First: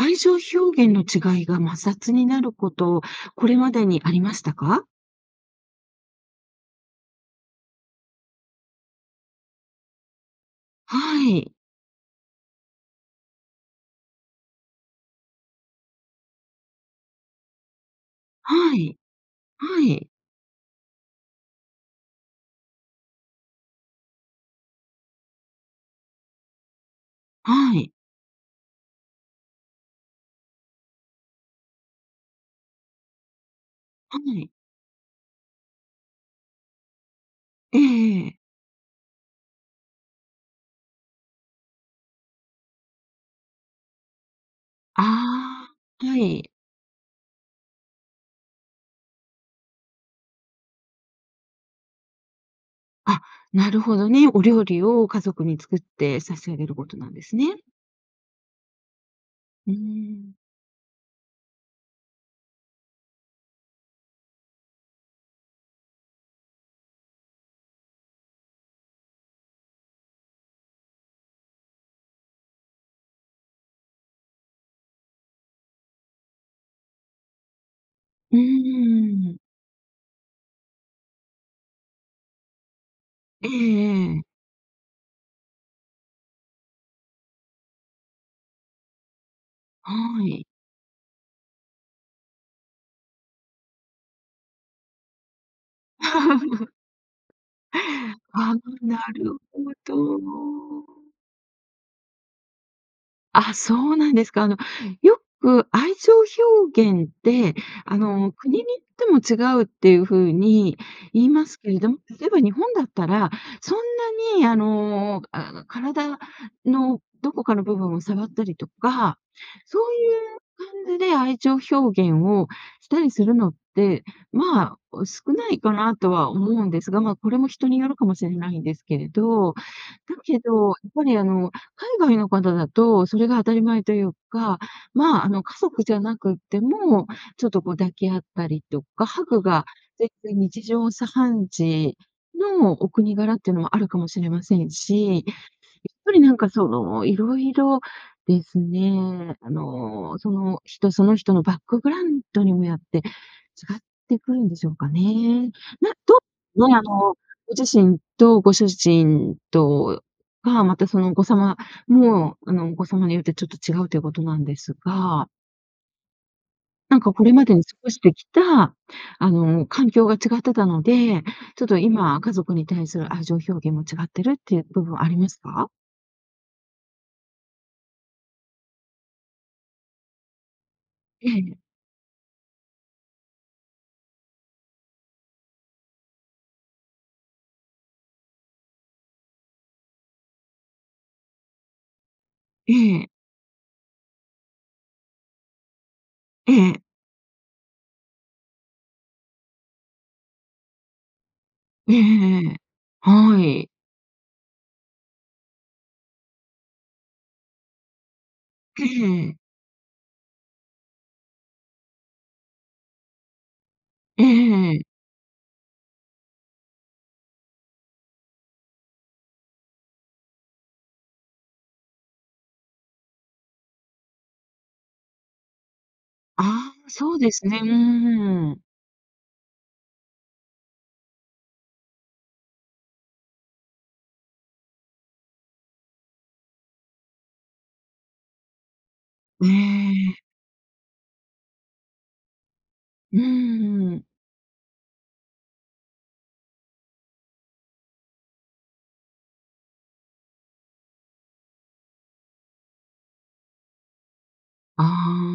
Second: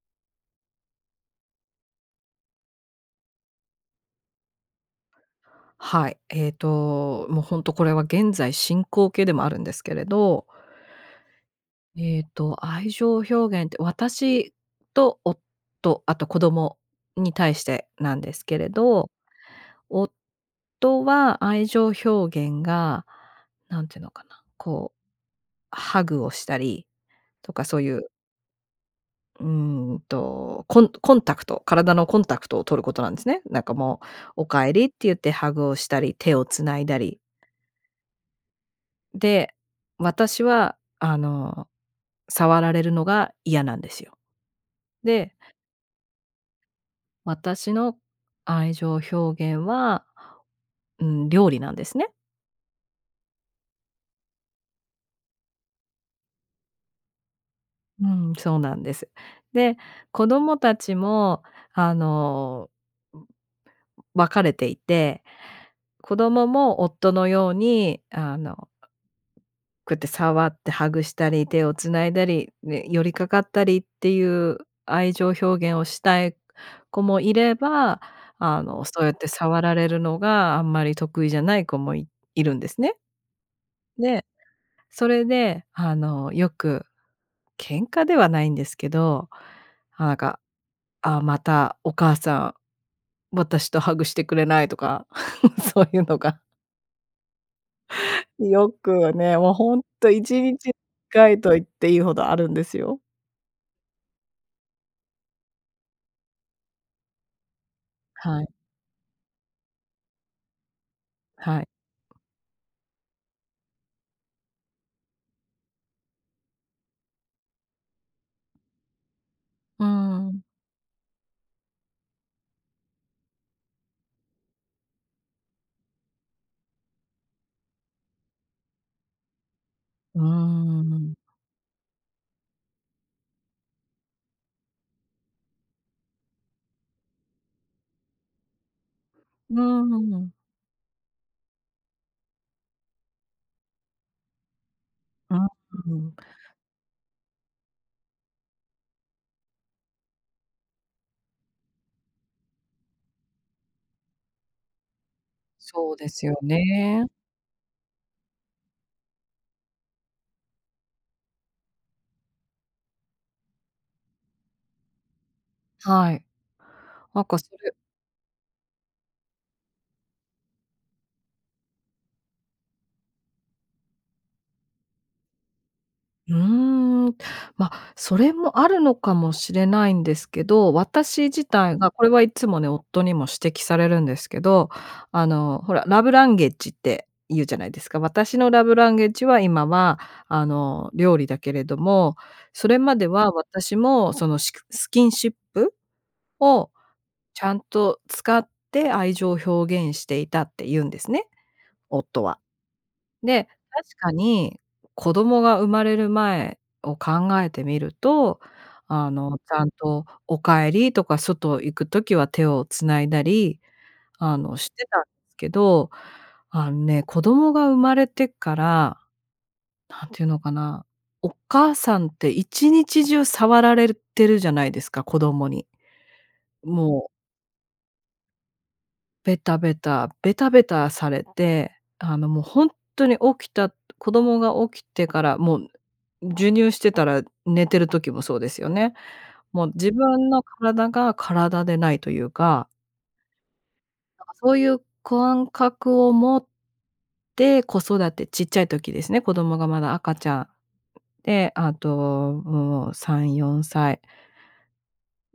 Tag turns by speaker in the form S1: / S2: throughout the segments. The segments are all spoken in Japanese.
S1: 愛情表現の違いが摩擦になること、これまでにありましたか？
S2: はい。えっと、もうほんとこれは現在進行形でもあるんですけれど
S1: はい。
S2: えっと、愛情表現って、私と夫、あと子供に対してなんですけれ
S1: はい。
S2: ど。
S1: はい。
S2: 夫は愛情表現が、なんていうのかな。こう、ハグをしたりとか
S1: は
S2: そう
S1: い。
S2: いううーんと、コンコンタクト体のコンタクトを取ることなんですね。なんかも
S1: は
S2: う「お
S1: い。
S2: 帰り」って言ってハグをしたり、手を繋いだり。
S1: ええええ。
S2: で、私はあの、触られるのが嫌なんですよ。
S1: あ
S2: で
S1: あ。はい。
S2: 私の愛情表現は、うん、料理なんですね。
S1: あ、なるほどね。お料理を家族に作って差し上げることなんですね。
S2: うん、そうなんです。
S1: うー
S2: で、子
S1: ん。
S2: 供たちも、あの、うう分かれていて。子供も夫のように、あの、こうやって触ってハグしたり、手を繋いだり、ね、寄りかかったりっていう愛情表現をしたい子もいれば、
S1: うん、う
S2: あの、そうやって
S1: ーん。
S2: 触られるのがあんまり得意じゃない子もいいるんですね。
S1: えええ
S2: で、
S1: え。
S2: それであの、よく喧嘩ではないんですけど、あ
S1: は
S2: か
S1: い。
S2: 「あ、またお母さん、私とハグしてくれない」とか、そういうのが
S1: あ
S2: よ
S1: う、な
S2: く
S1: る
S2: ね、もう
S1: ほ
S2: ほんっと
S1: ど。
S2: 1日回と言っていいほどあるんですよ。
S1: あ、そうなんですか。あの、よく、愛情表現ってあの、
S2: はい。
S1: 国に行っても違うっていう風に言います
S2: はい。
S1: けれど、例えば日本だったら、そんなにあのあの体のどこかの部分を触ったりとか、そ
S2: うー
S1: うい
S2: ん。
S1: う感じで愛情表現をしたりするのって、ま、お、少ないかなとは思うんですが、ま、これも人によるかもしれないんですけれど、だ
S2: うー
S1: けどやっぱ
S2: ん。
S1: りあの海外の方だとそれが当たり前というか、ま、あの家族じゃなくっても、ちょっとこう抱き合ったりとか、ハグ
S2: うー
S1: が全
S2: ん。
S1: 然日常茶飯事のお国柄ってのもあるかもしれませんし、やっ
S2: うー
S1: ぱ
S2: ん。
S1: りなんかその色々ですね、あの、その人その人のバックグラウンドにもよって違ってくるんでしょうかね。な、
S2: そうで
S1: ど
S2: すよ
S1: は、あ
S2: ね。
S1: のご自身とご主人とか、またそのお子様もあの、お子様によってちょっと違うということなんですが
S2: はい。
S1: なんか
S2: な
S1: こ
S2: ん
S1: れ
S2: か
S1: ま
S2: そ
S1: でに
S2: れ
S1: 過ごしてきたあの、環境が違ってたので、ちょっと今家族に対する愛情表現も違ってるっていう部分ありますか？
S2: うーん、ま、それもあるのかもしれないんですけど、私
S1: え
S2: 自
S1: え。
S2: 体が、これはいつもね、夫にも指摘されるんですけど、あの、ほら、ラブランゲージって言うじゃないですか。私のラブランゲージは今はあの、料理だけれども、そ
S1: え
S2: れまで
S1: え。
S2: は私もその、しくスキンシップを
S1: ええ。
S2: ちゃんと使って愛情表現していたって言うんですね。
S1: えええ
S2: 夫は。
S1: えええ。は
S2: で、
S1: い。
S2: 確かに、子供が生まれる前を考えてみると、あの、ちゃんと「お帰り」とか外行く時は手を繋いだり、
S1: え
S2: あの、し
S1: えええ。
S2: てたんですけど、あんね、子供が生まれてから、何て言うのかな、お母さんって一日中触られるてるじゃないですか、子供に。
S1: ああ、
S2: もう。
S1: そうですね。うーん。
S2: ベタベタ、ベタベタされて、あの、もうほんとに起きた、と子供が起きてからもんぬ授乳してたら寝てる時もそうですよね。
S1: え
S2: もう自
S1: え。
S2: 分の体が体でないというか
S1: うーん。
S2: だかそういう感覚を持って、子育て、ちっちゃい時ですね、子供がまだ赤ちゃん、ん、で、あともう、3、4歳。
S1: あ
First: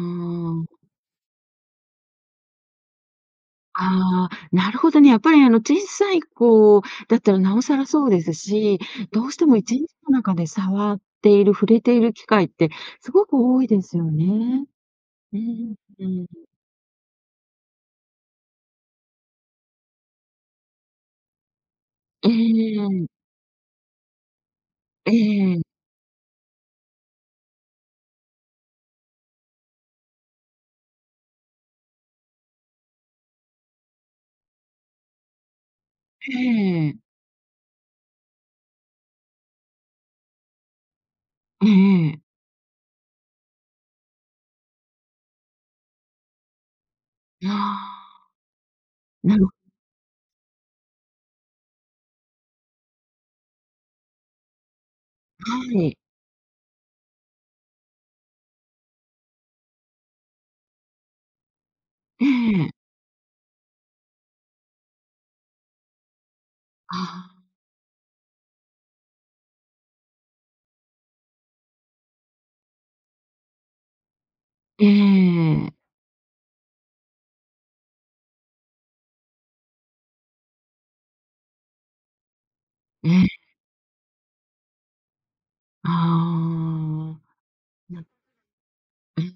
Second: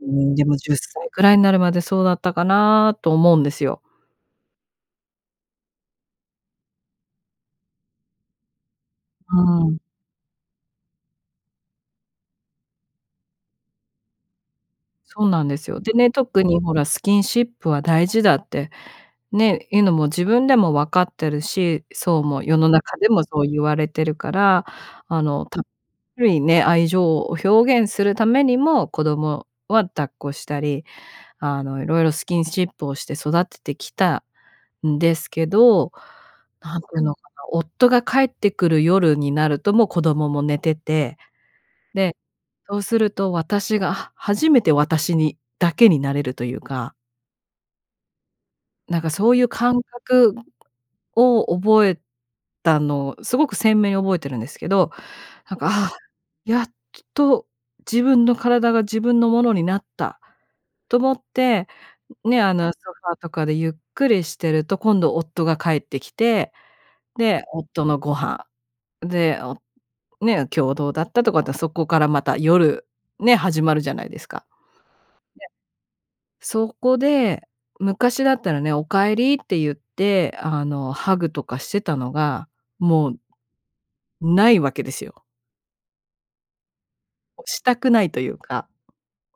S2: うーん、でも10歳ぐらいになるまでそうだったかなと思うんですよ。
S1: ああ、なるほどね。やっぱりあの、小さい子だったらなおさらそうですし、どう
S2: う
S1: しても
S2: ー
S1: いちん
S2: ん。
S1: の中で触っている、触れている機会ってすごく多いですよね。
S2: そう
S1: う
S2: なんです
S1: ん
S2: よ。で
S1: う
S2: ね、
S1: ん、うー
S2: 特
S1: ん。
S2: にほらスキンシップは大事だって、ね、いうのも自分でも分かってるし、そう、
S1: え
S2: もう世の中
S1: え。
S2: でもそう言われてるから、
S1: え
S2: あの、たっ
S1: え。
S2: ぷりね、愛情を表現するためにも、子供は抱っこしたり、あの、色々スキンシップをして育ててきたんですけど、
S1: へ
S2: 何ていう
S1: え。
S2: のかな、夫が帰ってくる夜になるともう子供も寝てて、
S1: ええ
S2: で、
S1: ええ。
S2: そうすると私がは初めて私にだけになれるというか。
S1: いや、
S2: なんか、そ
S1: な
S2: うい
S1: る
S2: う
S1: ほ
S2: 感覚を覚えたのを、すごく鮮明に覚えてるんですけど、なん
S1: は
S2: か、あ
S1: い。
S2: あ、やっと自分の体が自分のものになった、と思って、
S1: え
S2: ね、あ
S1: え。
S2: の、ソファーとかでゆっくりしてると、今度夫が帰ってきて、
S1: あ
S2: で、
S1: あ。
S2: 夫のご飯、で、おね、今日どうだったとかって、そこから、また夜、ね、始まるじゃないですか。
S1: ええ。
S2: で、そこで、昔だったらね、お帰りって言って、あの、ハグとかしてたのが、もう
S1: ええ。
S2: ないわけですよ。
S1: ああ、
S2: したく
S1: な
S2: な
S1: ん
S2: いというか。
S1: うん。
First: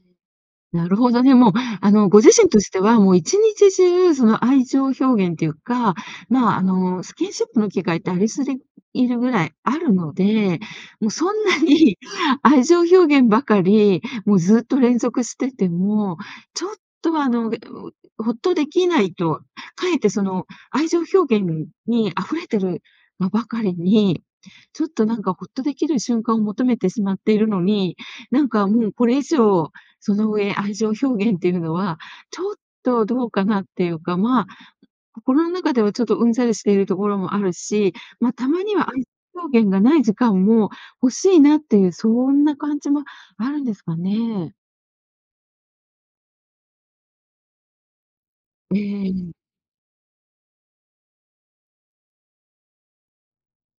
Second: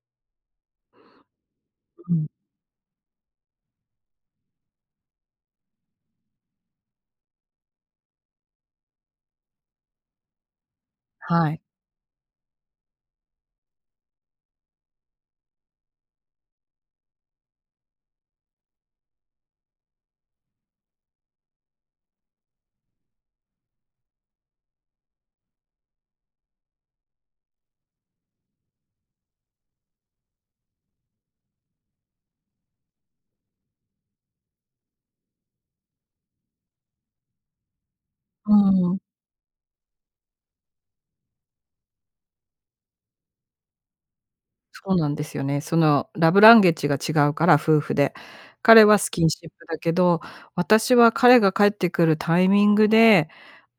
S1: なるほどね、もう、あの、
S2: う
S1: ご
S2: ん。
S1: 自身としては、もう1日中その、愛情表現っていうか、まあ、あの、スキンシップの機会ってありすぎいるぐらいあるので、もう、そん
S2: は
S1: な
S2: い。
S1: に愛情表現ばかり、もう、ずっと連続してても、ちょっと、あの、ぐうお、ホッとできないと、かえってその、愛情表現に溢れてる、ま、ばかりに、ちょっと、なんか、ホッとできる瞬間を求めてしまっているのに、なんか、もう、これ以上、その上愛情表現っていうのは、ちょっと、どうかなっていうか、まあ、心の中では、ちょっとうんざりしているところもあるし、ま、た
S2: う
S1: まに
S2: ー
S1: は、
S2: ん。
S1: 愛情表現がない時間も欲しいなっていう、そんな感じもあるんですかね。
S2: そうなんですよね。その、ラブランゲッジが違うから、夫婦で。
S1: え
S2: 彼はスキン
S1: え。
S2: シップだけど、私は彼が帰ってくるタイミングで、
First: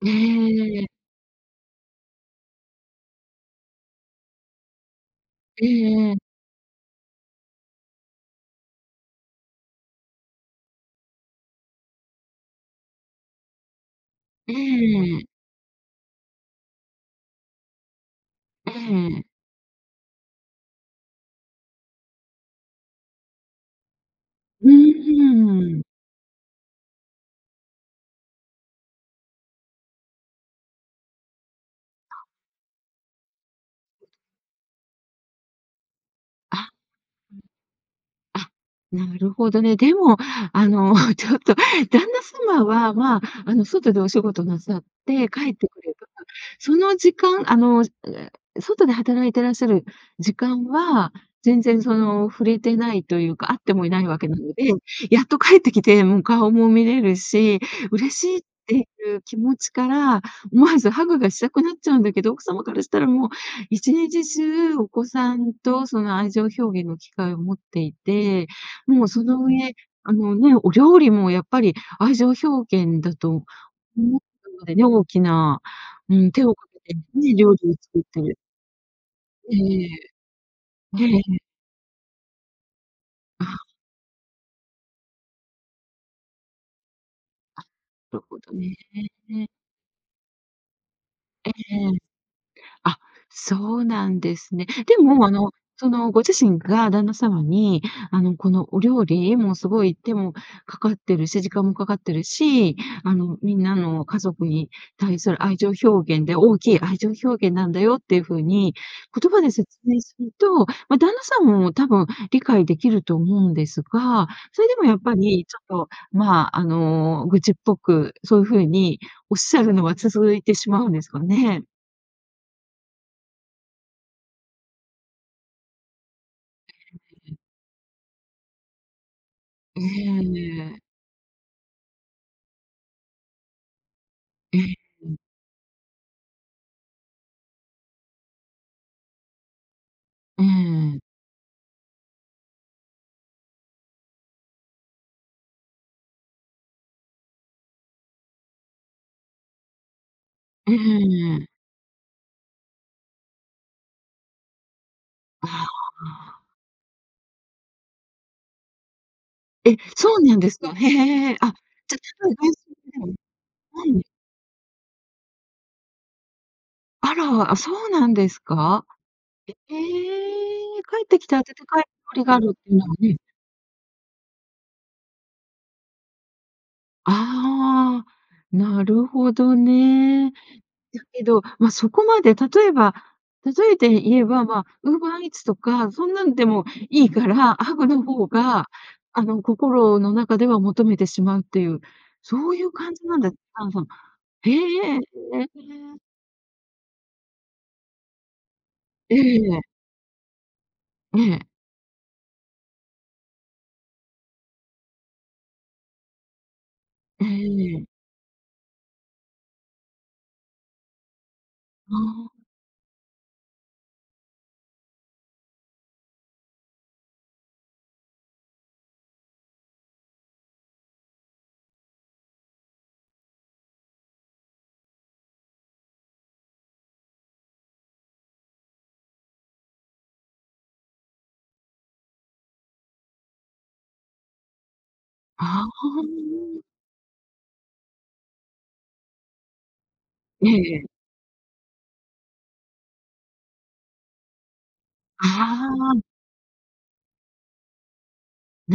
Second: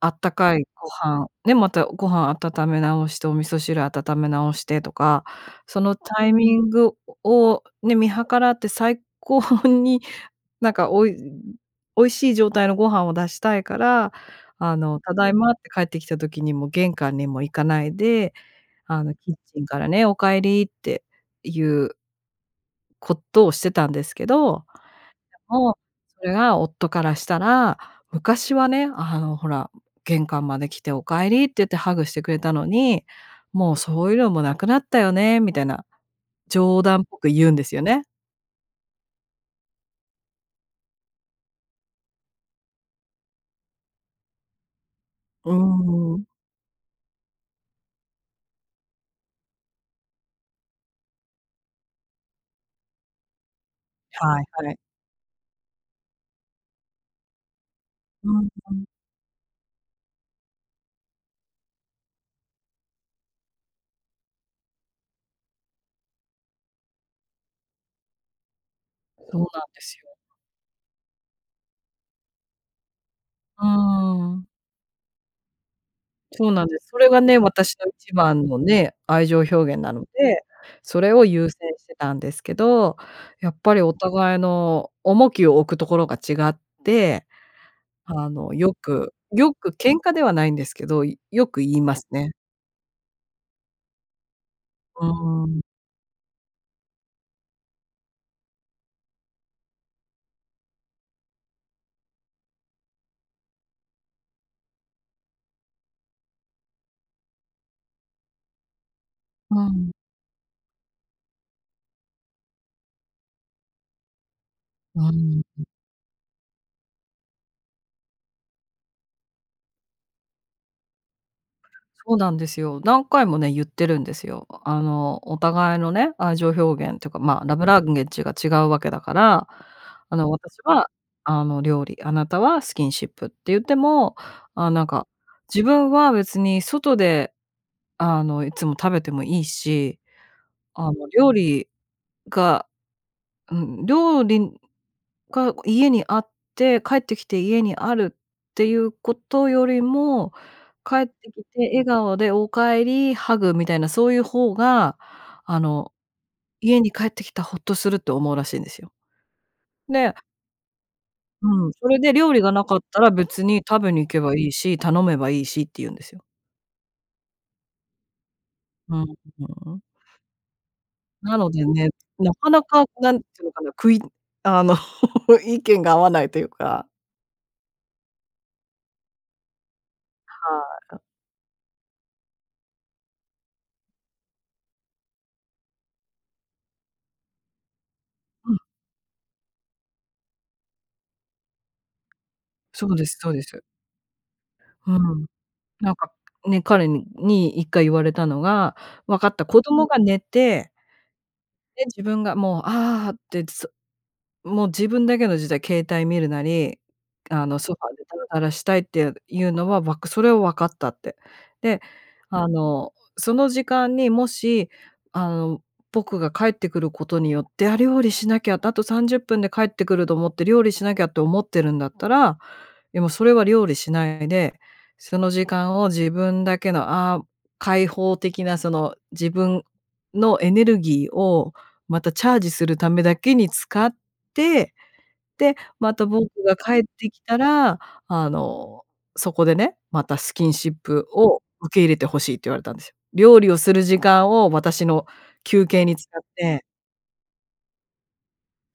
S2: あったかい
S1: え
S2: ご
S1: え。
S2: 飯、ね、またご飯温め直して、お味噌汁温め直してとか、
S1: え
S2: その
S1: えええ。
S2: タイミングをね、見計らって最高に、なんか、おい美味しい状態のご飯を出したいから、
S1: え
S2: あの、た
S1: え。
S2: だいまって帰ってきた時に、もう玄関にも行かないで、
S1: え
S2: あの、
S1: え。
S2: キッチンからね、お帰りっていうことをしてたんですけど、
S1: う
S2: でも、
S1: ーん。
S2: それが、夫からしたら、昔はね、あの、ほら、玄関まで来てお帰りって言って、ハグし
S1: な。
S2: てくれたのに、もうそういうのもなくなったよね。みたいな、
S1: あ。
S2: 冗談っぽく言うんですよね。
S1: あ、なるほどね。でも、あの、ちょっと、旦那様は、まあ、あの、外でお仕事なさって
S2: う
S1: 帰ってくれば、
S2: ーん。
S1: その時間、あの、う、え、外で働いてらっしゃる時間は、全然その触れてないというか、会ってもいないわけな
S2: はい
S1: ので、
S2: はい。
S1: やっと帰ってきて、もう、顔も見れるし、嬉し
S2: う
S1: いっ
S2: んう
S1: て
S2: ん。
S1: いう気持ちから、思わずハグがしたくなっちゃうんだけど、奥様からしたら、もう1日中お子さんと、その、愛情表現の機会を持っていて、もう、そ
S2: そ
S1: の
S2: うなん
S1: 上、
S2: ですよ。
S1: あのね、お料理もやっぱり、愛情表現だと
S2: うー
S1: 思っ
S2: ん。
S1: たのでね。大きな、うん、手
S2: そう
S1: を
S2: な
S1: か
S2: んで
S1: け
S2: す。
S1: て
S2: それが
S1: ね、
S2: ね、
S1: 料理を
S2: 私の
S1: 作っ
S2: 一
S1: て。
S2: 番のね、愛情表
S1: ええ
S2: 現
S1: ええ。
S2: なので、そ
S1: ええ
S2: れ
S1: え
S2: を
S1: え。
S2: 優先してたんですけど、
S1: あ
S2: やっ
S1: あ。
S2: ぱり、お互いの重きを置くところが違って、
S1: あ、なる
S2: あ
S1: ほど
S2: の、よ
S1: ね。
S2: くよく喧嘩ではないんですけど、よ
S1: ええ
S2: く言い
S1: え
S2: ま
S1: え。
S2: すね。
S1: あ、そうなんですね。で
S2: う
S1: も、あ
S2: ー
S1: の、
S2: ん。
S1: その、ご自身が旦那様に、あの、この、お料理もすごい手もかかってるし、時間もかかってるし、あの、みんなの家族に対する愛情表現で、大きい愛情表現なんだよっていう風に、言葉で
S2: う
S1: 説
S2: ん。
S1: 明すると、ま、旦那さんも多分理解できると思うんですが、それでもやっ
S2: うー
S1: ぱ
S2: ん、
S1: り、ち
S2: うん。
S1: ょっと、まあ、あの、愚痴っぽく、そういう風におっしゃるのは続いてしまうんですかね。
S2: そうなんですよ。何回もね、言ってるんですよ。あの、お互いのね、愛情表現というか、まあ、ラブランゲッジが違うわけだから、
S1: え
S2: あの、私
S1: え。
S2: は、あの、料理、あなたはスキンシップって言っても、
S1: え
S2: ああ、
S1: え、
S2: なんか、
S1: うん。
S2: 自分は別に外で、あの、いつも食べてもいいし、
S1: え
S2: あ
S1: え。
S2: の、料理が、うん、料理が、こう、家にあって、帰ってきて家にあるっていうことよりも、
S1: え
S2: 帰ってき
S1: え。
S2: て笑顔でお帰り、ハグみたいな、そういう方が、あ
S1: あ
S2: の、
S1: あ。
S2: 家に帰ってきた、ホッとすると思うらしいんですよ。
S1: え、そ
S2: で
S1: うなんですか。へえ。あ、
S2: うん。そ
S1: じゃ、
S2: れで、
S1: 例
S2: 料
S1: えば、
S2: 理が
S1: 外
S2: なかっ
S1: 食で
S2: た
S1: もい
S2: ら、
S1: い？
S2: 別に食べに 行けばいいし、頼めばいいしって言うんですよ。
S1: あら、あ、そうなんですか
S2: うん、
S1: え
S2: ん
S1: え
S2: ん。
S1: え、帰ってきて
S2: な
S1: 温
S2: ので
S1: かい
S2: ね、
S1: 料理
S2: な
S1: がある
S2: か
S1: っ
S2: な
S1: ていう
S2: か、
S1: のはね。
S2: 何て言うのかな、くいあの意見が合わないというか。
S1: ああ、なるほどね。
S2: はあ、
S1: だ
S2: う。
S1: けど、ま、そこまで例えば例えて言えば、まあ、ウーバーイーツとか、そんなんでもいいから、ハグの方
S2: うん。
S1: が、あの心の中では求めてしまうっていう、そういう
S2: そ
S1: 感
S2: う
S1: じ
S2: で
S1: な
S2: す
S1: んだ。
S2: そうです。
S1: へ
S2: う
S1: え。
S2: ん。なんか、ね、彼に、一回言われたのが、
S1: え
S2: 「分かった、
S1: え。
S2: 子供が寝て」
S1: ええ。
S2: で、「自分がもう、ああってってそもう自分だけの時代、携帯見るなり、
S1: え
S2: あの、ソフ
S1: え。
S2: ァーでダラダラしたいっていういうのは、わくそれは分かった」って。で、
S1: ああ。
S2: あの、「その時間にもし、あの、僕が帰ってくることによって、『あ、料理しなきゃ』て『あと30分で帰ってくる』と思って料理しなきゃって思ってるんだったら、でもそれは料理しないで、その時間を自分だけの、ああ、開放的なその、自分のエネルギーをまたチャージするためだけに使って、で、
S1: ああ、
S2: ま
S1: う
S2: た僕が
S1: ん。
S2: 帰ってきたら、あの、そこでね、またスキ
S1: え
S2: ンシッ
S1: えええ。
S2: プを、受け入れて欲しい」って言われたんですよ。料理をする時間を私の
S1: あ
S2: 休憩に
S1: あ。
S2: 使って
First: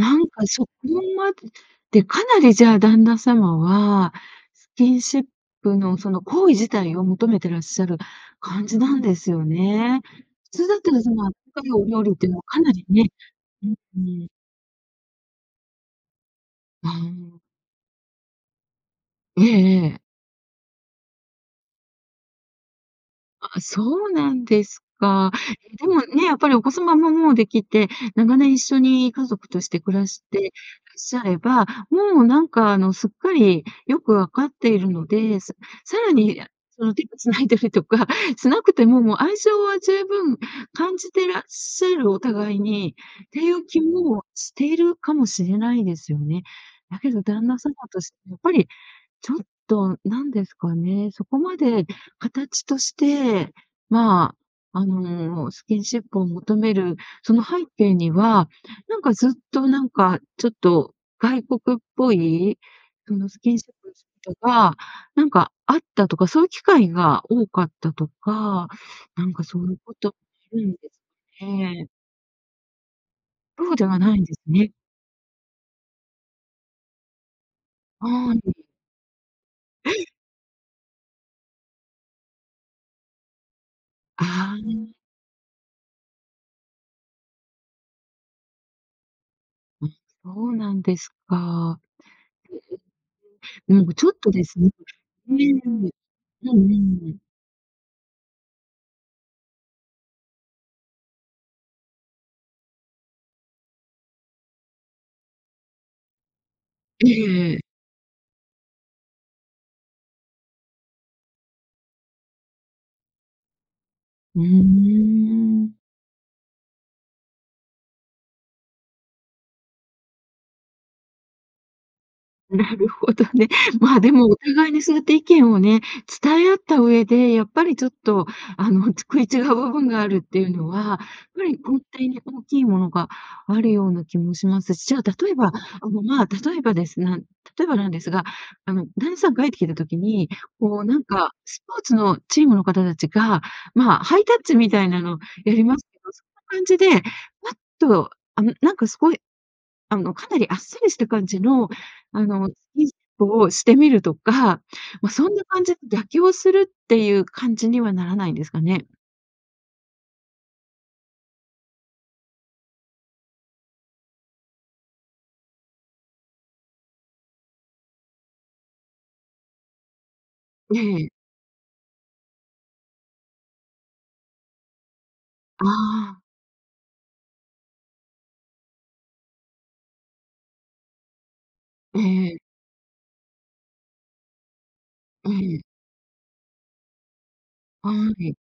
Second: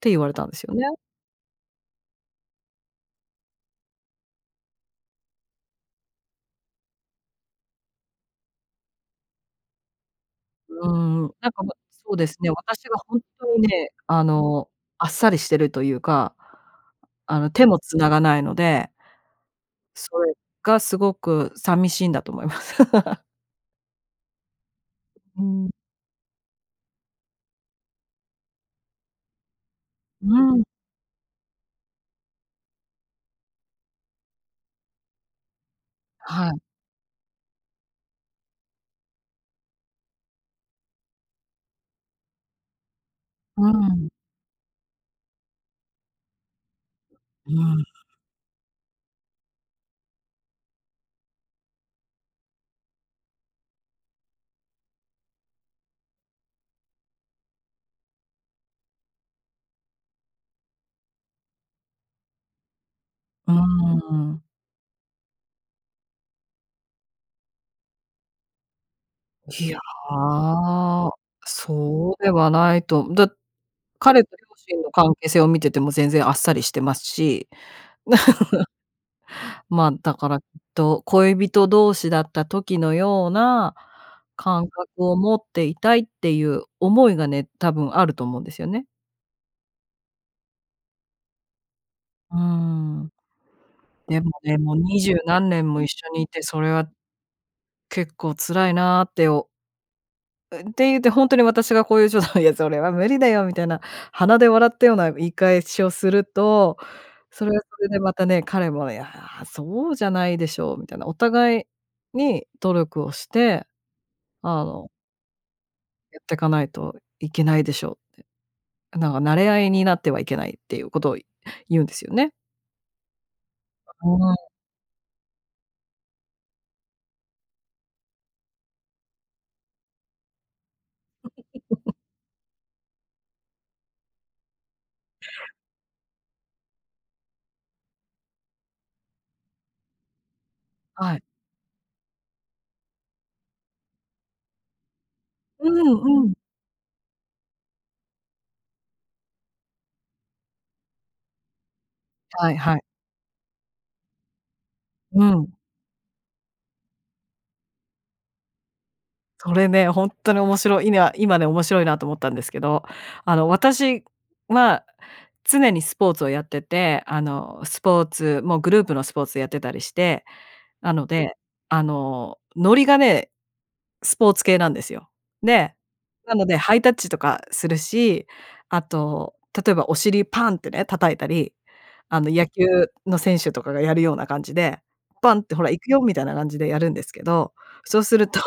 S2: って言
S1: ん
S2: われた
S1: か
S2: んです
S1: そこ
S2: よね。
S1: まで、ってかなりじゃあ旦那様はスキンシップのその行為自体を求めてらっしゃる感じなんですよね。普通だっ
S2: うー
S1: たらその温
S2: ん、なん
S1: か
S2: か、
S1: い
S2: も
S1: お料理
S2: そ
S1: っ
S2: う
S1: て
S2: で
S1: いうの
S2: す
S1: は
S2: ね、
S1: かな
S2: 私
S1: り
S2: が
S1: ね
S2: 本当
S1: う
S2: ね、
S1: ー
S2: あ
S1: ん。
S2: のあっさりしてるというか、
S1: ああ。
S2: あの、手も繋がないので
S1: ええええ。
S2: それがすごくさみしいんだと思います。
S1: あ、そうなんですか。
S2: うん。
S1: でもね、やっぱりお子様ももうできて、長年一緒に家族として暮らしてらっ
S2: うん。
S1: しゃれば、もうなんか、あのすっかりよくわかっているので、ささらに、や
S2: はい。
S1: その手を繋いだりとかしなくても、もう愛情は十分感じてらっしゃるお互いに、っていう
S2: う
S1: 気
S2: ん。
S1: もしているかもしれないですよね。だけど旦
S2: う
S1: 那様
S2: ん。
S1: としてやっぱりちょっとなんですかね、そこまで形として、まあ、あのスキンシップを求めるその背景には、なんかずっとなんかちょっと外国っぽいそのスキ
S2: うー
S1: ンシップと
S2: ん。
S1: か、なんかあったとか、そういう機会が多かったとか、なんかそ
S2: い
S1: うい
S2: や、
S1: うことあるんですかね。
S2: そうではないと。だ
S1: そうではない
S2: 彼
S1: ん
S2: と
S1: です
S2: 両
S1: ね。
S2: 親の関係性を見てても全然あっさりしてますし
S1: はい。
S2: まあ、
S1: へ！
S2: だからきっと「恋人同士だった時のような
S1: あ
S2: 感覚
S1: あ。
S2: を持っていたい」っていう思いがね、多分あると思うんですよね。
S1: うん。そうなんですか。
S2: うーん。
S1: うんか、ちょっ
S2: でも
S1: とです
S2: ね、もう
S1: う
S2: 二十何年も一
S1: ん
S2: 緒にいて、
S1: う
S2: それは
S1: ん。
S2: 結構辛いなって、おうん、って言って、ほんとに私がこういう冗談を言う「それは無理だよ」みたいな、鼻で笑ったような言い返しをすると、
S1: え
S2: それ
S1: えええ。
S2: はそれでまたね、彼も「いや、そうじゃないでしょう」みたいな、お互いに努力をして、
S1: うー
S2: あの
S1: ん。
S2: やってかないといけないでしょうって。なが「馴れ合いになってはいけない」っていうことをい言うんですよね。
S1: なるほどね。ま、で
S2: う
S1: も、
S2: ー
S1: お
S2: ん。
S1: 互いにそうやって意見をね、伝え合った上で、やっぱりちょっとあの、ち食い違う部分があるっていうのは、ぱり根 底に大きいものがあるような気もしますし、じゃあ例えば、あのま、例えばですが例えばなんですが、あの、旦那さんがえってきてる時に、こうなん
S2: あい。
S1: かスポーツのチームの方たちが、ま、ハイタッチみたいなのやり
S2: う
S1: ますけど、
S2: ん
S1: そ
S2: う
S1: ん
S2: ん。
S1: な感じで、パッとあの、なんかすごいあの、かなりあっさりした感じの、あの、
S2: はいはい。
S1: キンシップをしてみるとか、ま、
S2: う
S1: そんな
S2: ん。
S1: 感じで妥協するっていう感じにはならないんですかね？
S2: それね、ほんっとに面白い、いな今ね、面白いなと思ったんですけど、あの、私は常にスポーツをやってて、あの、スポーツもうグループのスポーツやってたりして、な
S1: え
S2: の
S1: え。
S2: で、あの、ノリがね、スポーツ系なんですよ。
S1: あ
S2: で、
S1: あ。
S2: なのでハイタッチとかするし、あと、例えばお尻パンってね、叩いたり、あの、
S1: ええ。
S2: 野球の選手とかがやるような感じで、
S1: え
S2: パンって
S1: え。
S2: ほら行くよ。みたいな感じでやるんですけど、
S1: あ、
S2: そう
S1: は
S2: する
S1: い。
S2: と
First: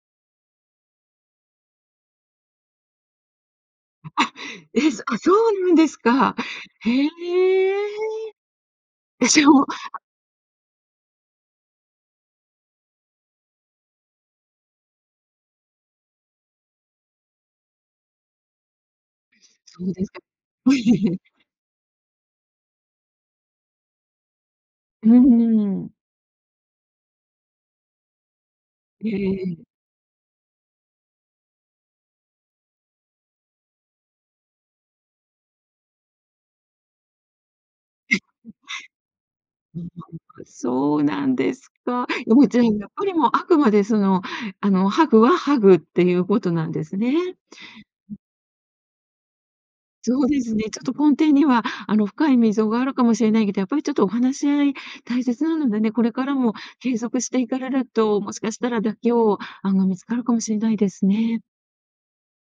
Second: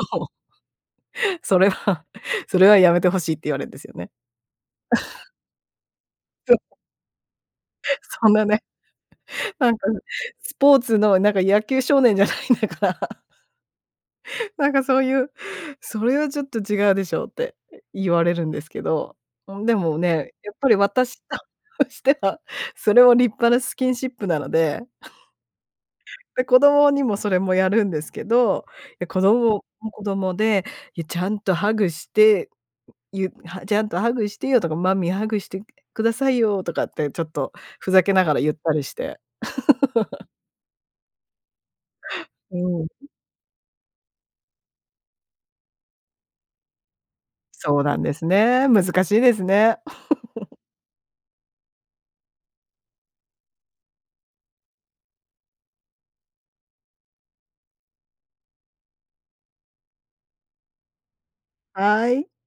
S2: それは、それはやめて欲しいって言われんですよ
S1: う、
S2: ね。
S1: あ、えすあ、そ うなんですか。
S2: そう。
S1: へえ。
S2: そんなね。
S1: え、じゃあも
S2: なんか、
S1: あ
S2: スポーツのなんか野球少年じゃないんだから。なんかそういう「それはちょっと違うでしょ」って言われるんですけど。うん、で
S1: そう
S2: も
S1: ですか。
S2: ね、やっぱり 私としては、それは立派なスキンシップなので。
S1: うーん。
S2: で、子供にもそれもやるんですけど、で、
S1: え
S2: 子
S1: え。
S2: 供も子供で、いやちゃんとハグして、ゆは「ちゃんとハグしてよ」とか「マミーハグして下さいよ」とかってちょっとふざけ
S1: [unintelligible]
S2: ながら言ったりして。
S1: うん、なん か、そうなんですか。いやもう
S2: う
S1: 全員や
S2: ん。
S1: っぱりもうあくまでその、あのハグはハグっていうことなんですね。
S2: そうなんで
S1: うん。
S2: すね。難しいですね。
S1: そうです ね。ちょっと根底には、あの深い溝があるかもしれないけど、やっぱりちょっとお話し合い大切なのでね、これからも継続していかれると、もしかしたら妥協案が見つかるかもしれないですね。
S2: はい。